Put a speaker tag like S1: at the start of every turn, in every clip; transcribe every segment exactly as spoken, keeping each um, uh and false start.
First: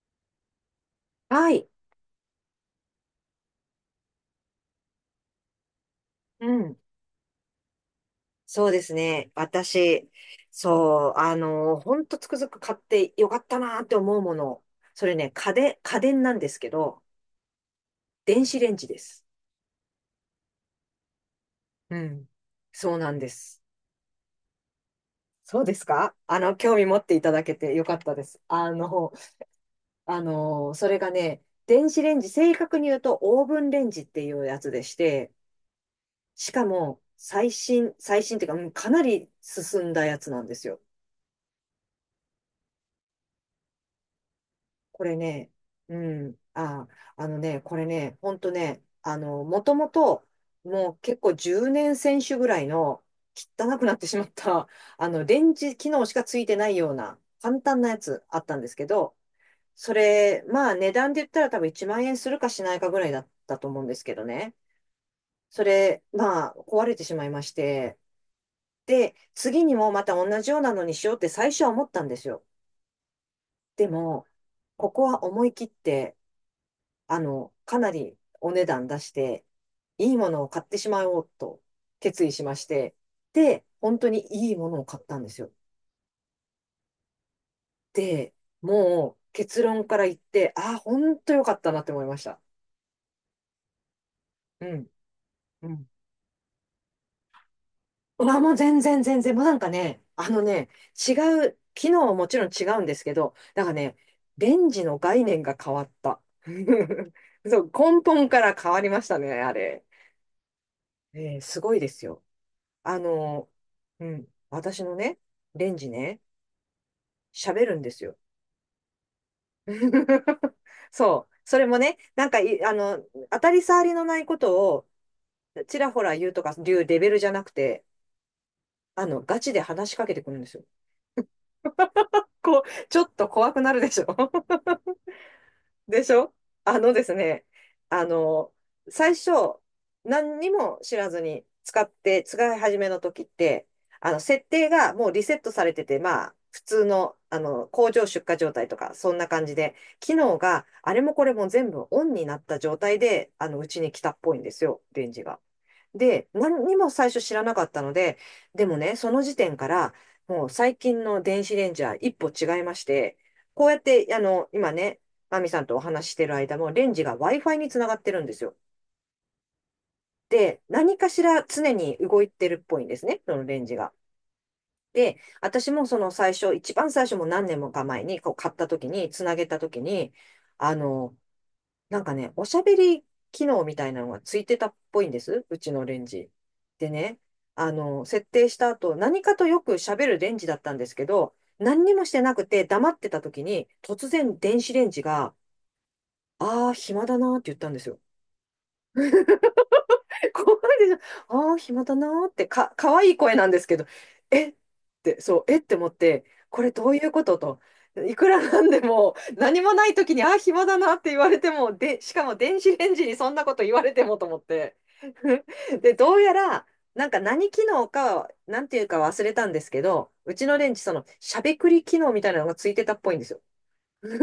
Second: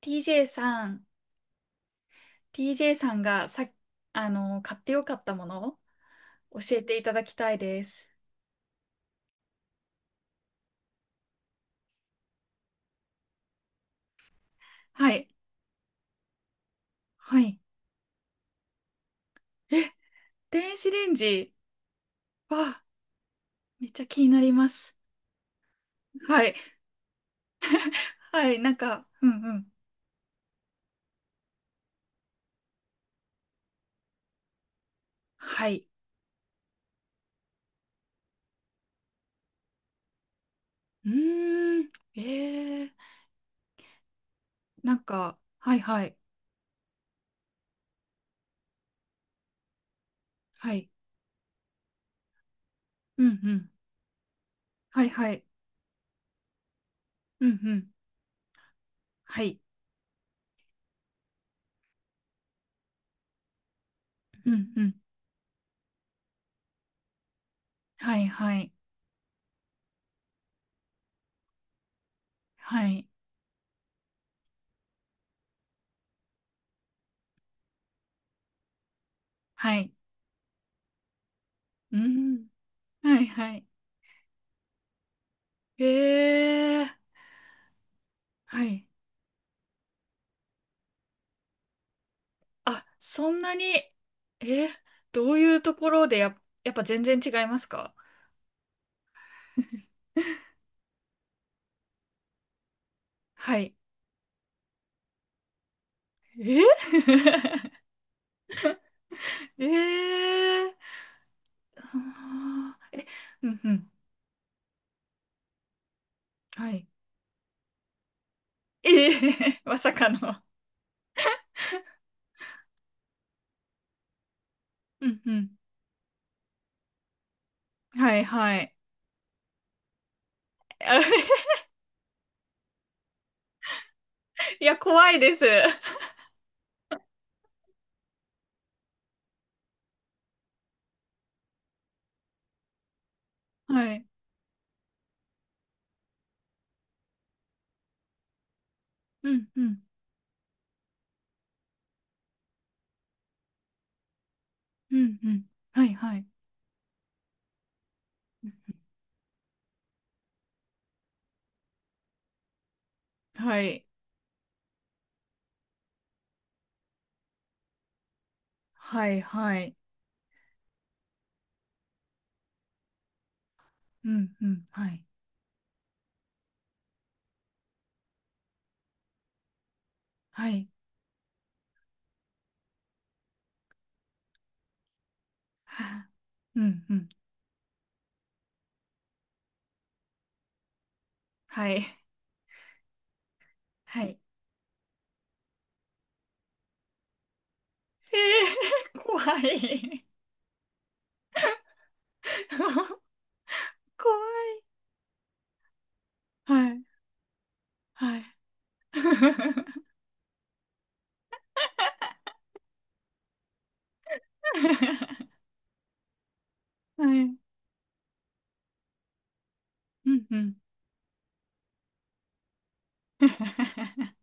S1: ティージェー さん、
S2: はい。
S1: ティージェー さんがさ、あの、買ってよかったものを
S2: うん。
S1: 教えていただきたいです。
S2: そうですね。私、そう、あの、ほんとつくづく買ってよかったなーって思うもの。そ
S1: は
S2: れ
S1: い。
S2: ね、家電、家電なんですけど、
S1: はい。
S2: 電子レンジです。
S1: え、電子レンジ。
S2: うん。
S1: わ、
S2: そうなんです。
S1: めっちゃ気になります。
S2: そうですか。あ
S1: はい。
S2: の、興味持っていただけてよかったです。
S1: はい。な
S2: あ
S1: んか、
S2: の、
S1: うんうん。
S2: あの、それがね、電子レンジ、正確に言うとオーブンレンジっていうやつでして、
S1: はい。
S2: しかも、最新、最新っていうか、うんかなり進んだやつなんですよ。
S1: うーん。えー、なん
S2: これ
S1: か、
S2: ね、
S1: はい
S2: う
S1: はい。
S2: ん、あ、あのね、これね、ほんとね、あの、もともと、
S1: はい。
S2: もう結構じゅうねん選手ぐらいの
S1: うんうん。
S2: 汚くなってしまった、
S1: はい
S2: あの、
S1: は
S2: レ
S1: い。
S2: ンジ機能しかついてないような
S1: うんう
S2: 簡単
S1: ん。
S2: なやつあったんですけど、
S1: はい。
S2: それ、まあ値段で言ったら多分いちまん円するかしないかぐらいだったと思うんですけど
S1: う
S2: ね。
S1: んうん。
S2: それ、まあ壊れてしまいまして、
S1: はいはい。
S2: で、次にもまた同じようなのにしようって最初は思ったんですよ。
S1: はい。
S2: でも、ここは思い切って、あの、かなりお値段出して、
S1: はい。
S2: いいものを買ってしまおうと
S1: う
S2: 決意し
S1: ん。
S2: まして、
S1: はいはい。
S2: で、本当にいいものを買ったんですよ。
S1: えー。
S2: で、
S1: はい。
S2: もう結論から言って、ああ、本当良かったなって思いました。
S1: あ、そんなに、
S2: う
S1: え、
S2: ん。
S1: どういう
S2: う
S1: と
S2: ん。
S1: ころでや、やっぱ全然違いますか？
S2: うわ、もう全然全然、もうなんかね、あのね、違う、機能はもちろん違うんですけど、
S1: は
S2: なんか
S1: い。
S2: ね、レンジの概念が変わった。
S1: え
S2: そう、根本から変わりましたね、あ
S1: えー、
S2: れ。えーすごいですよ。
S1: あー
S2: あ
S1: え、う
S2: の、
S1: んうん。
S2: うん、私のね、レンジね、
S1: はい。
S2: 喋るんですよ。
S1: ええ まさかの。
S2: そう。それもね、なんかい、あの、当たり障りのないことを
S1: うんうん。
S2: ちらほら言うとかいうレベルじゃなくて、
S1: はいはい。
S2: あの、ガチで話しかけてくるんですよ。
S1: あ
S2: こう、ちょっと怖くなるでしょ。
S1: いや、怖いです。
S2: でしょ。あのですね、あの、最初、何にも知らずに使って、使い始めの時って、
S1: はい。
S2: あの、設定がもうリセットされてて、まあ、普通の、あの、工場出荷状態とか、そんな
S1: う
S2: 感
S1: ん
S2: じ
S1: う
S2: で、
S1: ん。
S2: 機能があれもこれも全部オンになった状態で、あの、うちに来たっぽいんですよ、
S1: う
S2: レン
S1: ん
S2: ジ
S1: う
S2: が。
S1: ん。はいはい。
S2: で、何にも最初知らなかったので、でもね、その時点から、もう最近の電子レンジは一歩違いまして、
S1: は
S2: こうやっ
S1: い。
S2: て、あの、今ね、マミさんとお話ししてる間も、レンジが Wi-Fi につながってるんですよ。
S1: はいはい。
S2: で、何かしら常に動いてるっぽいんですね、そのレンジが。
S1: うんうん。はい。
S2: で、私もその最初、一番最初も何年もか前にこう買った時に、つなげた時に、
S1: はい。
S2: あの、なんかね、おしゃべり機能みたいなのがついてたっぽいんです、うち
S1: は
S2: のレン
S1: あ
S2: ジ。
S1: うん
S2: で
S1: うん。
S2: ね、あの、設定した後、何かとよくしゃべるレンジだったんですけど、
S1: は
S2: 何
S1: い。
S2: にもしてなくて黙ってた時に、
S1: は
S2: 突
S1: い。
S2: 然電子レンジが、ああ、暇だなーって言ったんですよ。
S1: えー、怖い。
S2: 怖いでしょ。ああ、暇だなーって、か、可 愛い声なんですけど、
S1: 怖
S2: えっ
S1: い。
S2: て、そう、えって思って、こ
S1: は
S2: れ
S1: い。
S2: どういうことと。い
S1: はい。
S2: くらなんでも、何もな い時に、ああ、暇だなって言われても、で、しかも電子レンジにそんなこと言われてもと思って。で、どうやら、
S1: は
S2: なんか
S1: い。
S2: 何機能か、なんていうか忘れたんですけ
S1: う
S2: ど、
S1: ん
S2: う
S1: う
S2: ち
S1: ん。
S2: のレンジ、その、しゃべくり機能みたいなのがついてたっぽいんですよ。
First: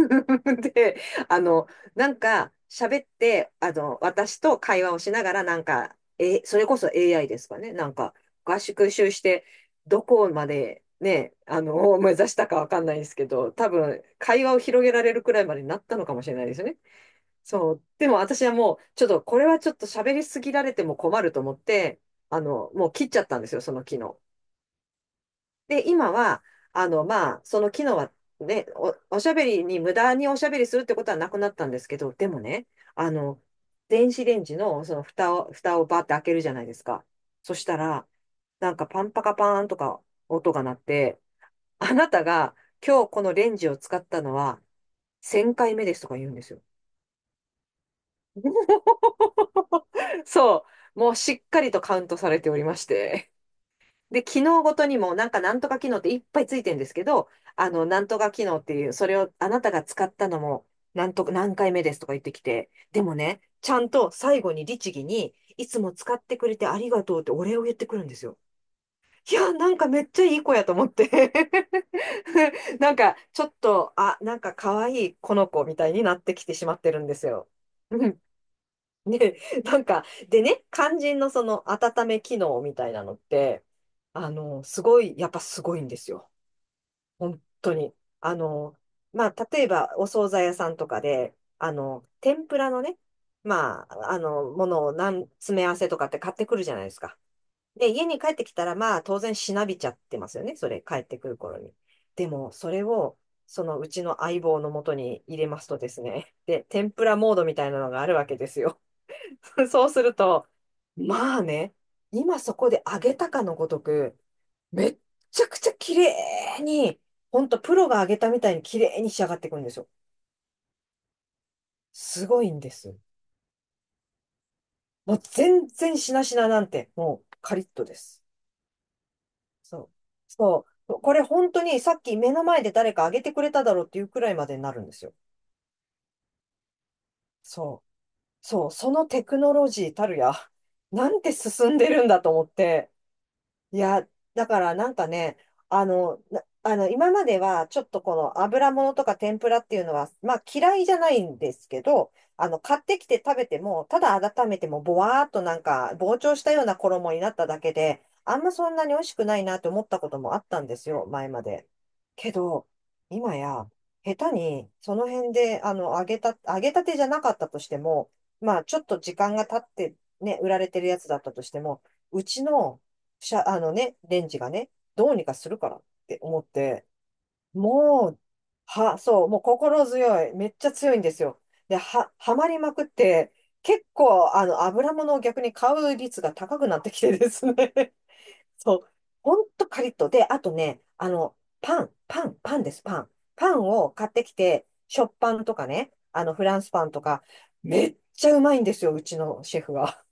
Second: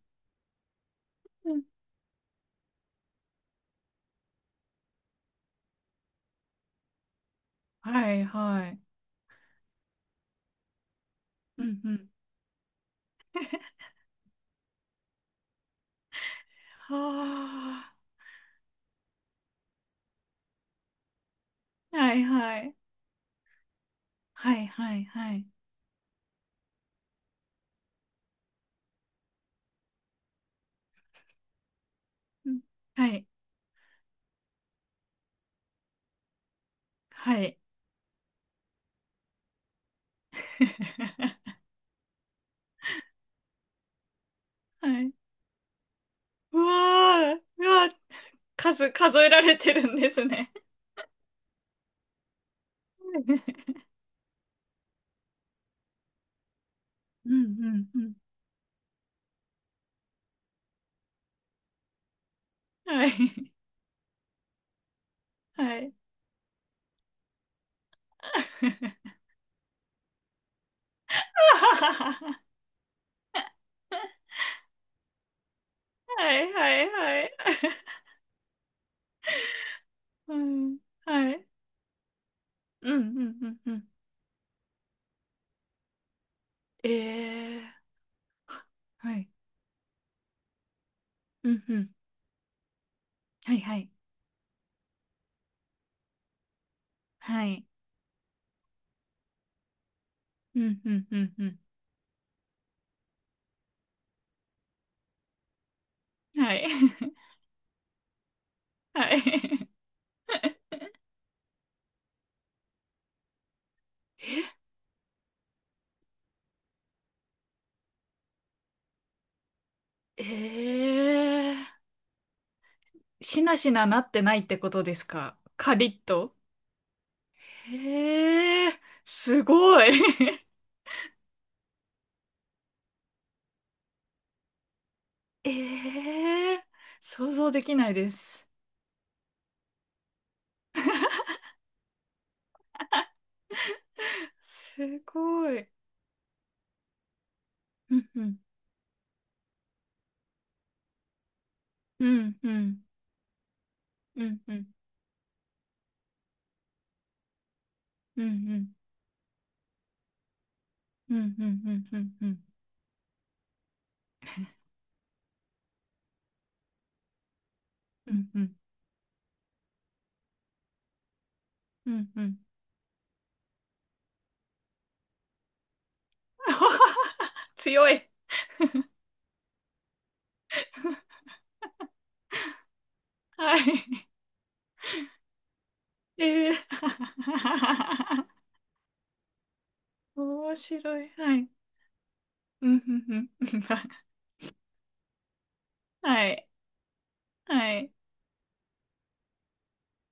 S2: で、あ
S1: うん
S2: の、なんか、喋って、あの、私と会話をしながら、なんか、え、それこそ エーアイ ですかね。なん
S1: は
S2: か、
S1: い
S2: 合
S1: はい。
S2: 宿習して、どこまで、ね、あ
S1: う
S2: の、
S1: んう
S2: を
S1: ん。
S2: 目指したかわかんないですけど、多分、会話を広げられるくらいまでになったのかもしれないですね。
S1: は
S2: そう。でも私はもう、ちょっと、これはちょっと喋りすぎられても困ると思っ
S1: あ。
S2: て、
S1: はい
S2: あ
S1: は
S2: の、
S1: い。
S2: もう切っちゃったんですよ、その昨日。
S1: はいはいはい。
S2: で、今は、あの、まあ、その機能はね、お、おしゃべりに、無駄におしゃべりするってことはなくなったんですけど、でも
S1: うん。
S2: ね、
S1: は
S2: あ
S1: い。
S2: の、電子レンジのその蓋を、蓋をバーって開けるじゃないですか。
S1: は
S2: そ
S1: い。
S2: したら、なんかパンパカパーンとか音が鳴って、あなたが今日このレンジを使ったのは
S1: はい。
S2: せんかいめですとか言うんです
S1: う
S2: よ。
S1: わー、うわー、数、数えられてるんですね。
S2: そう。もうしっかりとカウントされておりまして。
S1: う
S2: で、機能ごとにも、なんかなんとか機能っていっぱいついてるんですけど、
S1: んう
S2: あ
S1: ん
S2: の、
S1: う
S2: なん
S1: ん。
S2: とか機能っていう、それをあなたが使ったのも、なんと何回目ですとか言ってきて、で
S1: は
S2: もね、
S1: い。
S2: ちゃんと最後に律儀に、い
S1: は
S2: つも
S1: い。
S2: 使ってくれてありがとうってお礼を言ってくるんですよ。いや、なんかめっちゃいい子やと思って なんか、ちょっと、あ、なんか可愛いこの子みたいになっ
S1: は
S2: てき
S1: い
S2: てしまっ
S1: はい
S2: てるんで
S1: は
S2: す
S1: い。
S2: よ。うん。ね、なんか、
S1: は
S2: でね、
S1: い。
S2: 肝心の
S1: は
S2: そ
S1: い。
S2: の温め機能み
S1: う
S2: た
S1: ん、
S2: い
S1: う
S2: なの
S1: ん、
S2: っ
S1: うん、
S2: て、
S1: うん。
S2: あの、すごい、やっぱすごいんですよ。
S1: え
S2: 本当
S1: え
S2: に。あ
S1: は
S2: の、
S1: は
S2: ま
S1: い。
S2: あ、例えば、お惣菜屋さんとかで、
S1: うん、
S2: あ
S1: うん。
S2: の、天ぷらのね、
S1: はい、は
S2: ま
S1: い。
S2: あ、あの、ものを何、詰め合わせとかって買ってくるじゃないですか。
S1: はい。
S2: で、家に帰ってきたら、まあ、当然しなびちゃってますよね。
S1: う
S2: そ
S1: ん、
S2: れ、
S1: う
S2: 帰っ
S1: ん、う
S2: てく
S1: ん、
S2: る
S1: う
S2: 頃
S1: ん。
S2: に。でも、それを、そのうちの相棒のもとに入れますとですね、
S1: は
S2: で、
S1: い。
S2: 天ぷらモードみたいなのがあるわけですよ。
S1: はい。
S2: そうすると、まあね、今そこで上げたかのごとく、めっちゃくちゃ綺麗に、ほんとプロが上げたみたいに綺麗に仕上がっていくんですよ。
S1: ええ、
S2: すごいんです。
S1: しなしななってないってことです
S2: もう
S1: か？
S2: 全
S1: カリ
S2: 然
S1: ッ
S2: しな
S1: と。
S2: しななんて、もうカリッとです。
S1: ええ、すごい。
S2: そう。そう。これ本当にさっき目の前で誰か上げてくれただろうっていうくらいまでになるんですよ。
S1: ええ、想像でき
S2: そ
S1: な
S2: う。
S1: いです。
S2: そう。そのテクノロジーたるや、なんて進んでるんだと思って、いや、だからなん
S1: す
S2: かね、
S1: ごい。
S2: あの、なあの、今まではちょっ
S1: う
S2: と
S1: ん
S2: こ
S1: うん。
S2: の油物とか天ぷらっていうのは、まあ嫌いじゃないんですけ
S1: う
S2: ど、
S1: んう
S2: あの、買
S1: ん。
S2: ってきて食べても、ただ
S1: うん
S2: 温
S1: う
S2: め
S1: ん。
S2: てもぼわーっとなんか膨張したような衣になっただけで、
S1: うんう
S2: あんま
S1: ん。
S2: そんなに美味しくないなって思ったこともあったんですよ、
S1: うんうん。
S2: 前まで。
S1: うんう
S2: け
S1: ん。
S2: ど、今や、下手にその辺で、あの、揚げた、揚げたてじゃなかったとして
S1: う
S2: も、
S1: んうん。うんうん。
S2: まあちょっと時間が経ってね、売られてるやつだったとしても、
S1: うんう
S2: う
S1: ん。
S2: ちのしゃ、あのね、レンジがね、どうにかするからって思って、
S1: 強い。
S2: もう、は、そう、もう心強い。めっちゃ強いんですよ。で、は、はまりまくって、
S1: は
S2: 結
S1: い。
S2: 構、あの、油物を逆に買う率が
S1: えー、
S2: 高くなってきてですね。そう、ほんとカリッと。で、あと
S1: 面
S2: ね、
S1: 白
S2: あ
S1: い。
S2: の、
S1: はい。
S2: パン、パン、パン
S1: う
S2: で
S1: ん
S2: す、パン。
S1: うんうん
S2: パン を買ってきて、食パンとかね、あ
S1: は
S2: の、フ
S1: い。
S2: ランスパンとか、
S1: は
S2: め
S1: い。
S2: っちゃうまいんですよ、うちのシェフは。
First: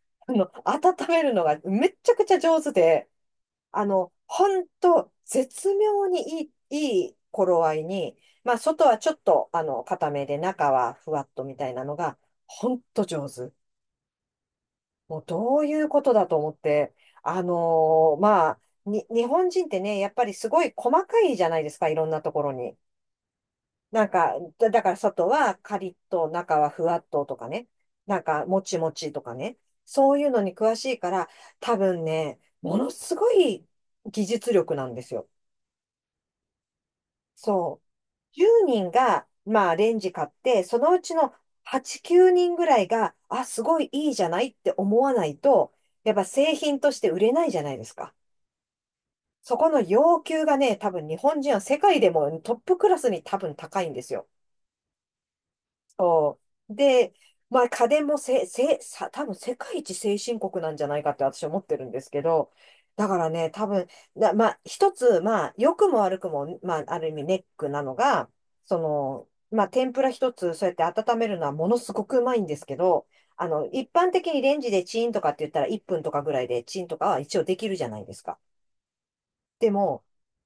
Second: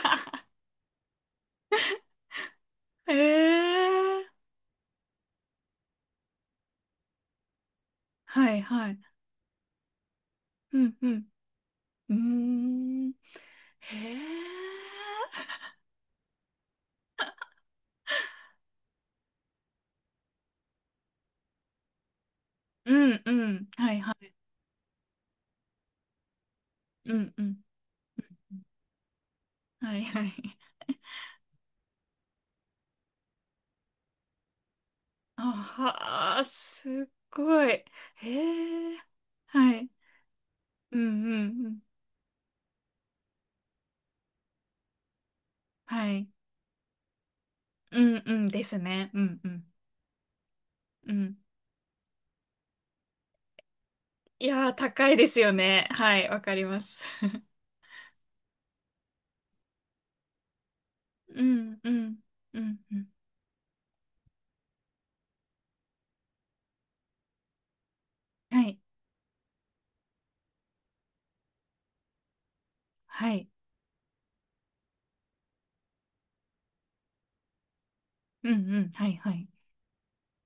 S2: あの、温めるのがめっちゃくちゃ上手で、
S1: え
S2: あの、
S1: えー、
S2: ほんと、絶妙にいい、いい頃合いに、
S1: は
S2: まあ、
S1: い
S2: 外
S1: はい。
S2: はちょっと、あの、固めで、中
S1: う
S2: は
S1: んう
S2: ふわ
S1: ん。
S2: っとみたいなの
S1: うー
S2: が、ほんと
S1: ん。
S2: 上手。
S1: へえ。
S2: もう、どういうことだと思って、あのーまあ、に、日本人ってね、やっぱりすごい細かいじゃないですか、いろんなところに。
S1: うんうん。はい
S2: なん
S1: はい。
S2: か、だだから外はカリッと、中はふわっ
S1: う
S2: と
S1: ん
S2: と
S1: う
S2: か
S1: ん。
S2: ね、なんか、もちもちとかね、
S1: はい
S2: そう
S1: は
S2: いう
S1: い。
S2: のに詳しいから、多分ね、ものすごい技術力なんですよ。
S1: あはあ、すっごい。
S2: そう。じゅうにん
S1: へえ。
S2: が、ま
S1: は
S2: あ、
S1: い。
S2: レンジ買って、その
S1: うん
S2: うち
S1: う
S2: の
S1: んうん。
S2: はち、きゅうにんぐらいが、あ、すごいいいじゃないって思わないと、
S1: は
S2: やっぱ
S1: い。
S2: 製品として売れないじゃないです
S1: う
S2: か。
S1: んうんですね。うんう
S2: そ
S1: ん。
S2: この要求がね、多分
S1: う
S2: 日
S1: ん、
S2: 本人は世界でもトップクラスに多分高いんですよ。
S1: いやー、高いですよね。はい、わ
S2: そ
S1: かり
S2: う。
S1: ます。
S2: で、まあ家電もせ、せ、さ、多分世界一先進国なんじゃないかって
S1: う
S2: 私は思って
S1: ん、
S2: る
S1: う
S2: んです
S1: ん、
S2: けど、
S1: うん、うん。
S2: だからね、多分、だ、まあ一つ、まあ良くも悪くも、まあある意味ネックなのが、
S1: はい、
S2: その、まあ天ぷら一つそうやって温めるのはものすごくうまいんですけど、
S1: はい。
S2: あの、一般的にレンジでチンとかって言ったらいっぷんとかぐらいでチンとかは一応できるじゃないですか。
S1: うん、うん、はい、はい。
S2: でも、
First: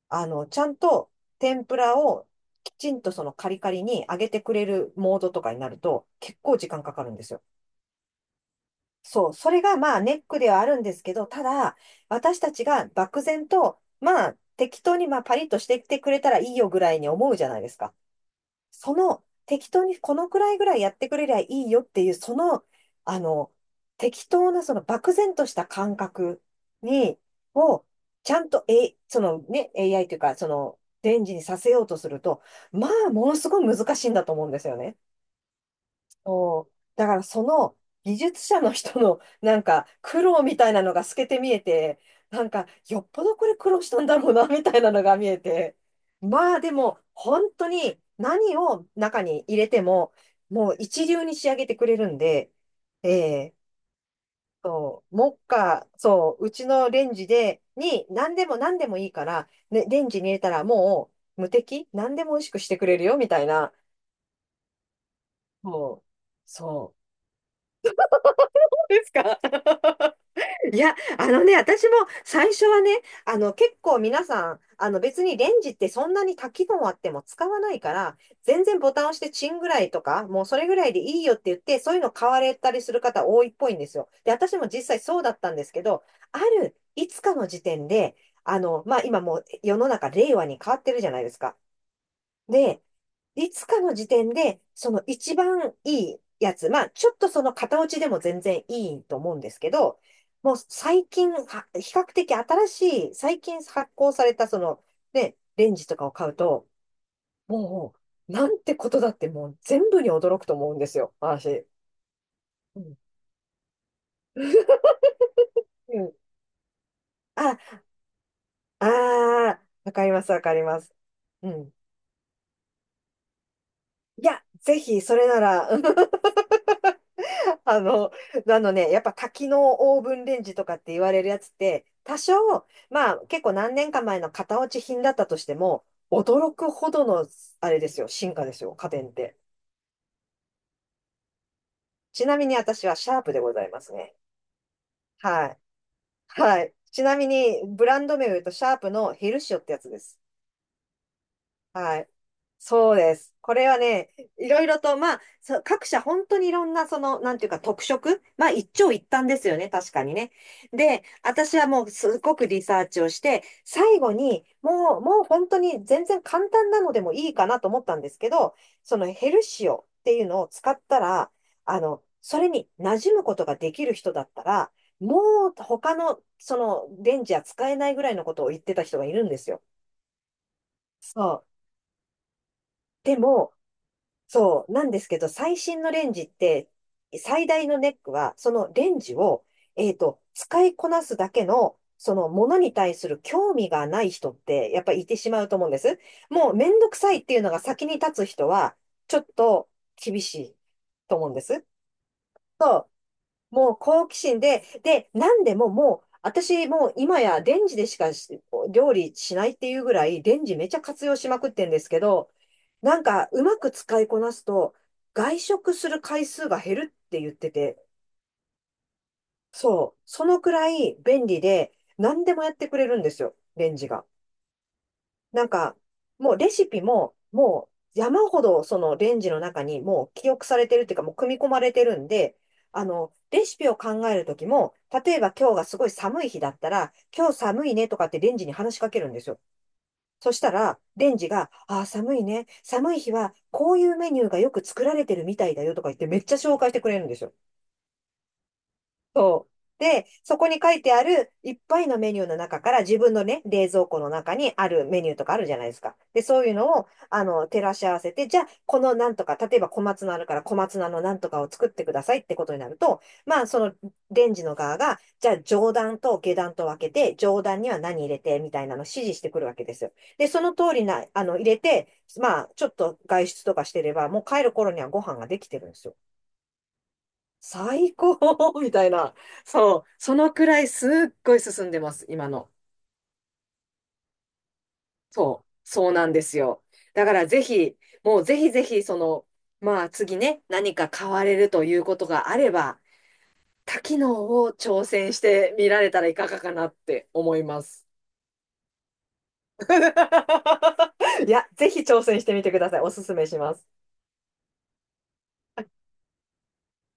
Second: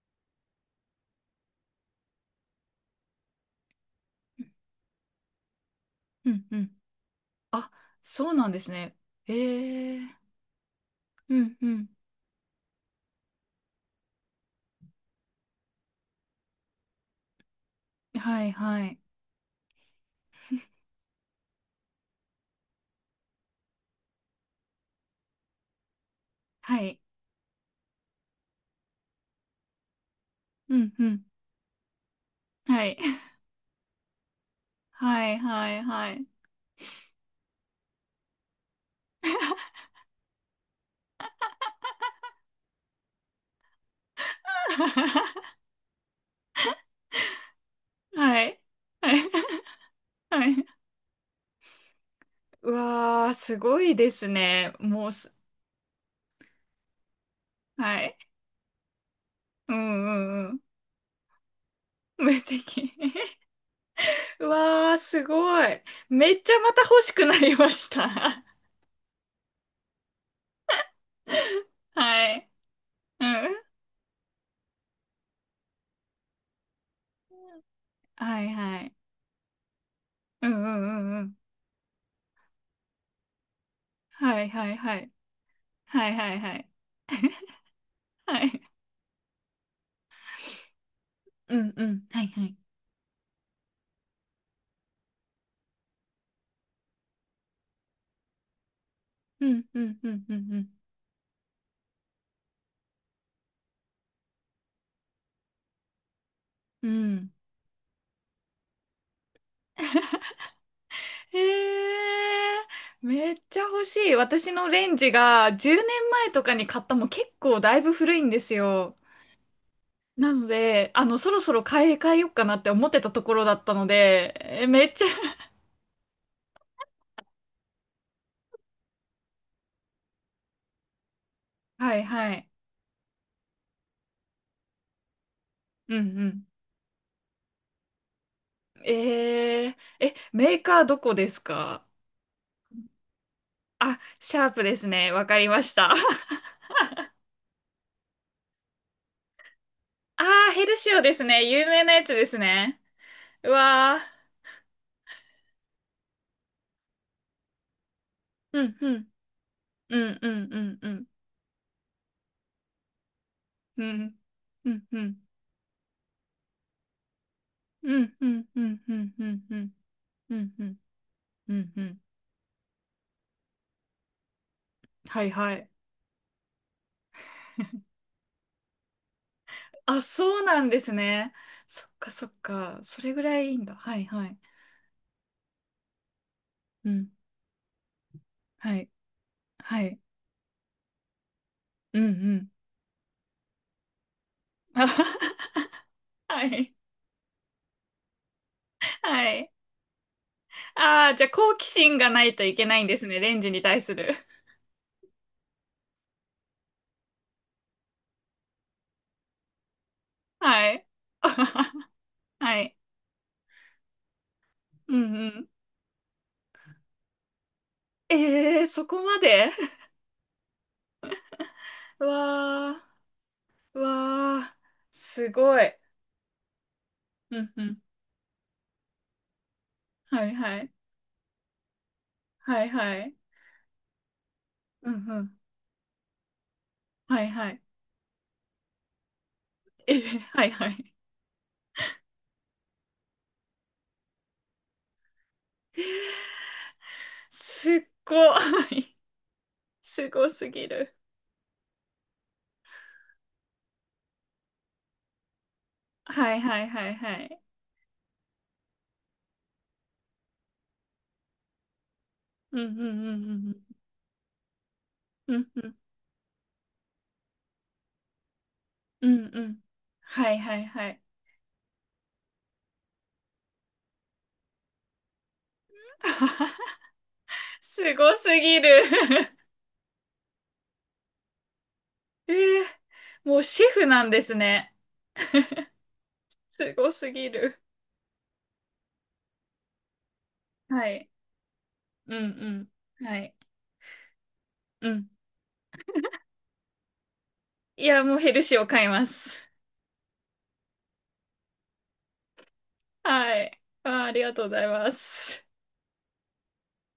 S2: あの、ちゃんと天ぷらをきちんとそのカリカリに揚げてくれるモードとかになると
S1: う
S2: 結
S1: ん、う
S2: 構時
S1: ん。
S2: 間かかるんですよ。
S1: あ、そうなんですね。
S2: そう、それが
S1: ええ
S2: ま
S1: ー。
S2: あネックではあるんですけど、
S1: う
S2: た
S1: ん、う
S2: だ
S1: ん。
S2: 私たちが漠然とまあ適当にまあパリッとしてきてくれたらいいよぐらいに思うじゃないですか。
S1: はい、は
S2: そ
S1: い。
S2: の適当にこのくらいぐらいやってくれりゃいいよっていう、その、あの、適当なその漠然とした感覚
S1: はい。
S2: に、を、ちゃんと、え、そのね、エーアイ というか、そ
S1: う
S2: の、
S1: ん、うん。
S2: 電磁にさせようとすると、
S1: は
S2: ま
S1: い。
S2: あ、もの すごい難しいんだと思うんですよね。
S1: はい、はい、はい。
S2: そう。だからその技術者の人のなんか苦労みたいなのが透けて見えて、なんかよっぽどこれ苦労したんだろうなみたいなのが見え て。まあでも本当に
S1: は
S2: 何
S1: い。
S2: を
S1: はい。
S2: 中に入 れても
S1: はい。
S2: もう一流に仕上げてくれるんで、
S1: う
S2: え
S1: わー、
S2: え、
S1: すごいですね。
S2: そ
S1: もう
S2: う、
S1: す、
S2: 目下、そう、うちのレンジで、
S1: は
S2: に
S1: い。
S2: 何でも何でもいいから、
S1: う
S2: ね、レ
S1: ん、う
S2: ンジに入れ
S1: ん、
S2: た
S1: うん。
S2: らもう無敵、何 でも美
S1: 無
S2: 味しくしてく
S1: 敵。
S2: れるよみたいな。
S1: うわー、すごい。
S2: そう、
S1: めっちゃまた
S2: そ
S1: 欲しくなりました。
S2: う。ですか。いや、あのね、私も
S1: は
S2: 最
S1: い。
S2: 初はね、
S1: う
S2: あの、
S1: ん。
S2: 結構皆さん、あの、別にレンジってそんなに多機能あっても使わないから、
S1: はい
S2: 全然
S1: は
S2: ボ
S1: い。
S2: タン押してチンぐらいとか、もう
S1: うんう
S2: それぐらい
S1: んう
S2: で
S1: ん
S2: い
S1: う
S2: い
S1: ん。
S2: よって言って、そういうの買われたりする方多いっぽいんですよ。で、
S1: はい
S2: 私
S1: は
S2: も
S1: い
S2: 実
S1: は
S2: 際
S1: い。
S2: そうだったんですけど、
S1: はいはい
S2: あ
S1: はい。
S2: る、いつかの時点で、
S1: は
S2: あ
S1: い。
S2: の、まあ、今もう世の中令和に変わってるじゃないです
S1: う
S2: か。
S1: んうん。はいはい。
S2: で、いつかの時点で、その一番いいやつ、まあ、ちょっとその型落ちでも全然いいと思うん
S1: う
S2: です
S1: ん
S2: け
S1: うん
S2: ど、
S1: うんうん
S2: も
S1: う
S2: う
S1: ん。
S2: 最近、は比較的新しい、最近発行されたその、ね、レンジとかを買うと、
S1: うん。
S2: もう、なんてことだってもう全部に驚くと思うんですよ、
S1: へ
S2: 私。
S1: え、
S2: うん。
S1: めっちゃ欲しい。私のレンジが10年
S2: うん。
S1: 前とかに買った、もう結
S2: あ、
S1: 構だいぶ古いんです
S2: あ
S1: よ。
S2: ー、わかりま
S1: な
S2: す、わ
S1: の
S2: かりま
S1: で、
S2: す。
S1: あの、そろ
S2: う
S1: そろ
S2: ん。
S1: 買い替えようかなって思ってたところだったの
S2: い
S1: で、
S2: や、
S1: え
S2: ぜ
S1: めっ
S2: ひ、
S1: ちゃ、
S2: それなら、あの、あのね、やっぱ多機能オーブンレンジとかって言われるやつって、
S1: はい
S2: 多
S1: はい。
S2: 少、まあ結構何年か前の型落ち品だったとしても、
S1: うんうん
S2: 驚くほどの、あれですよ、進化ですよ、家電って。
S1: えー、え、メーカーどこですか
S2: ちなみに私はシャープでございます
S1: あ？
S2: ね。
S1: シャープですね。わか
S2: は
S1: り
S2: い。
S1: ました。
S2: はい。ちなみに、ブランド名を言うと、シャープのヘルシオってやつです。
S1: あー、ヘルシオですね。有名な
S2: は
S1: や
S2: い。
S1: つですね。
S2: そうです。
S1: う
S2: これは
S1: わ
S2: ね、いろいろと、まあ、そう各社本当にいろんな、その、なんていうか特色、まあ、
S1: ー。う
S2: 一
S1: ん、う
S2: 長一
S1: ん、
S2: 短ですよね、確
S1: う
S2: かに
S1: ん、う
S2: ね。
S1: ん、うん、う
S2: で、
S1: ん、
S2: 私はもうすごくリサーチをして、
S1: う
S2: 最後
S1: ん、
S2: に、
S1: うん、
S2: も
S1: う
S2: う、も
S1: ん、
S2: う本当に全然簡単なのでもいいかなと思った
S1: う
S2: んで
S1: ん、
S2: す
S1: う
S2: け
S1: ん、
S2: ど、
S1: うん、う
S2: その
S1: ん、う
S2: ヘル
S1: ん、う
S2: シ
S1: ん、
S2: オっていう
S1: う
S2: のを
S1: ん、う
S2: 使
S1: ん、
S2: ったら、
S1: うん、
S2: あ
S1: うん。
S2: の、それに馴染むことができる人だったら、も
S1: はい、は
S2: う
S1: い。
S2: 他の、その、レンジは使えないぐらいのことを言ってた人がいるんですよ。
S1: あ、そうなんです
S2: そ
S1: ね。
S2: う。
S1: そっか、そっか。それ
S2: で
S1: ぐらい
S2: も、
S1: いいんだ。はい、はい。
S2: そう、なんですけど、最新のレンジって、
S1: うん、
S2: 最大のネックは、その
S1: はい、
S2: レンジを、
S1: は
S2: えっ
S1: い。
S2: と、使いこなすだけの、
S1: うん、う
S2: そのも
S1: ん。
S2: のに対する興味がない人って、やっぱりいてしまうと思うんです。
S1: は
S2: もうめ
S1: い、
S2: んどくさいっていうのが先に立つ人は、ちょ
S1: は
S2: っ
S1: い。
S2: と厳しい
S1: ああ、
S2: と
S1: じゃ
S2: 思
S1: あ
S2: うんで
S1: 好奇
S2: す。
S1: 心がないといけないんですね、レンジに
S2: もう
S1: 対す
S2: 好
S1: る。
S2: 奇心で、で、なんでももう、私もう今やレンジでしかし料理しないっていうぐらい、レンジ
S1: は
S2: めちゃ
S1: い。
S2: 活用しまくってんで すけど、
S1: はい。
S2: なんかうまく使いこなすと、
S1: うんう
S2: 外
S1: ん。
S2: 食する回数が減るって言ってて、
S1: えー、そこまで？
S2: そう、そのくらい便利で、何でもやってく
S1: わ
S2: れるんですよ、レン
S1: ー、
S2: ジが。
S1: わー、す
S2: なん
S1: ごい。
S2: か、もうレシピも、
S1: うんう
S2: も
S1: ん。
S2: う山ほどそのレンジの中にもう
S1: は
S2: 記
S1: い
S2: 憶さ
S1: は
S2: れ
S1: い。
S2: てるっていうか、もう組み込まれてるんで、
S1: はい
S2: あ
S1: は
S2: の、
S1: い。
S2: レシピを考えるときも、
S1: うん
S2: 例え
S1: う
S2: ば
S1: ん。
S2: 今日がすごい寒い日だったら、
S1: は
S2: 今
S1: い
S2: 日
S1: はい。
S2: 寒いねとかってレンジに話しかけるんですよ。
S1: えー、
S2: そし
S1: はい
S2: た
S1: は
S2: ら、
S1: い。
S2: レンジが、ああ、寒いね。寒い日は、こういうメニューがよく作られてるみたいだよとか言ってめっちゃ紹介してくれるんですよ。
S1: すっごい。
S2: そう。で、
S1: すご
S2: そこ
S1: す
S2: に
S1: ぎ
S2: 書いて
S1: る。
S2: あるいっぱいのメニューの中から自分のね、冷蔵庫の中にあるメニューとかあるじゃないですか。で、
S1: はい
S2: そういう
S1: はい
S2: のを、
S1: はいは
S2: あ
S1: い。
S2: の、照らし合わせて、じゃあ、このなんとか、例えば小松菜あるから小松菜のなんとかを作ってくださいってこと
S1: うん
S2: に
S1: うん
S2: なると、
S1: う
S2: まあ、
S1: ん
S2: そのレンジの側が、じ
S1: う
S2: ゃ
S1: んう
S2: あ、
S1: ん。うんう
S2: 上
S1: ん。
S2: 段と下段と分けて、上段には何入れて、みたいなのを指
S1: う
S2: 示し
S1: ん
S2: てく
S1: う
S2: るわ
S1: ん。
S2: けですよ。で、
S1: はい
S2: その
S1: はい
S2: 通り
S1: はい。
S2: な、あの、入れて、まあ、ちょっと外出とかしてれば、もう帰る頃にはご飯ができてるんですよ。
S1: す
S2: 最
S1: ご
S2: 高
S1: すぎ
S2: み
S1: る。
S2: たいな。そう。そのくらいすっごい進んでます、今
S1: え
S2: の。
S1: ー、もうシェフなんですね。
S2: そう。そうなんですよ。
S1: すご
S2: だ
S1: す
S2: から
S1: ぎ
S2: ぜ
S1: る。
S2: ひ、もうぜひぜひ、その、まあ次ね、何
S1: は
S2: か
S1: い。
S2: 買われるということ
S1: うん
S2: があれば、
S1: うんはい。
S2: 多機能を挑
S1: うん。
S2: 戦してみられたらいかがかなって思いま
S1: い
S2: す。
S1: や、もうヘルシーを買います。
S2: いや、ぜひ挑戦してみてください。おすすめし
S1: は
S2: ま
S1: い。
S2: す。
S1: あー、ありがとうございます。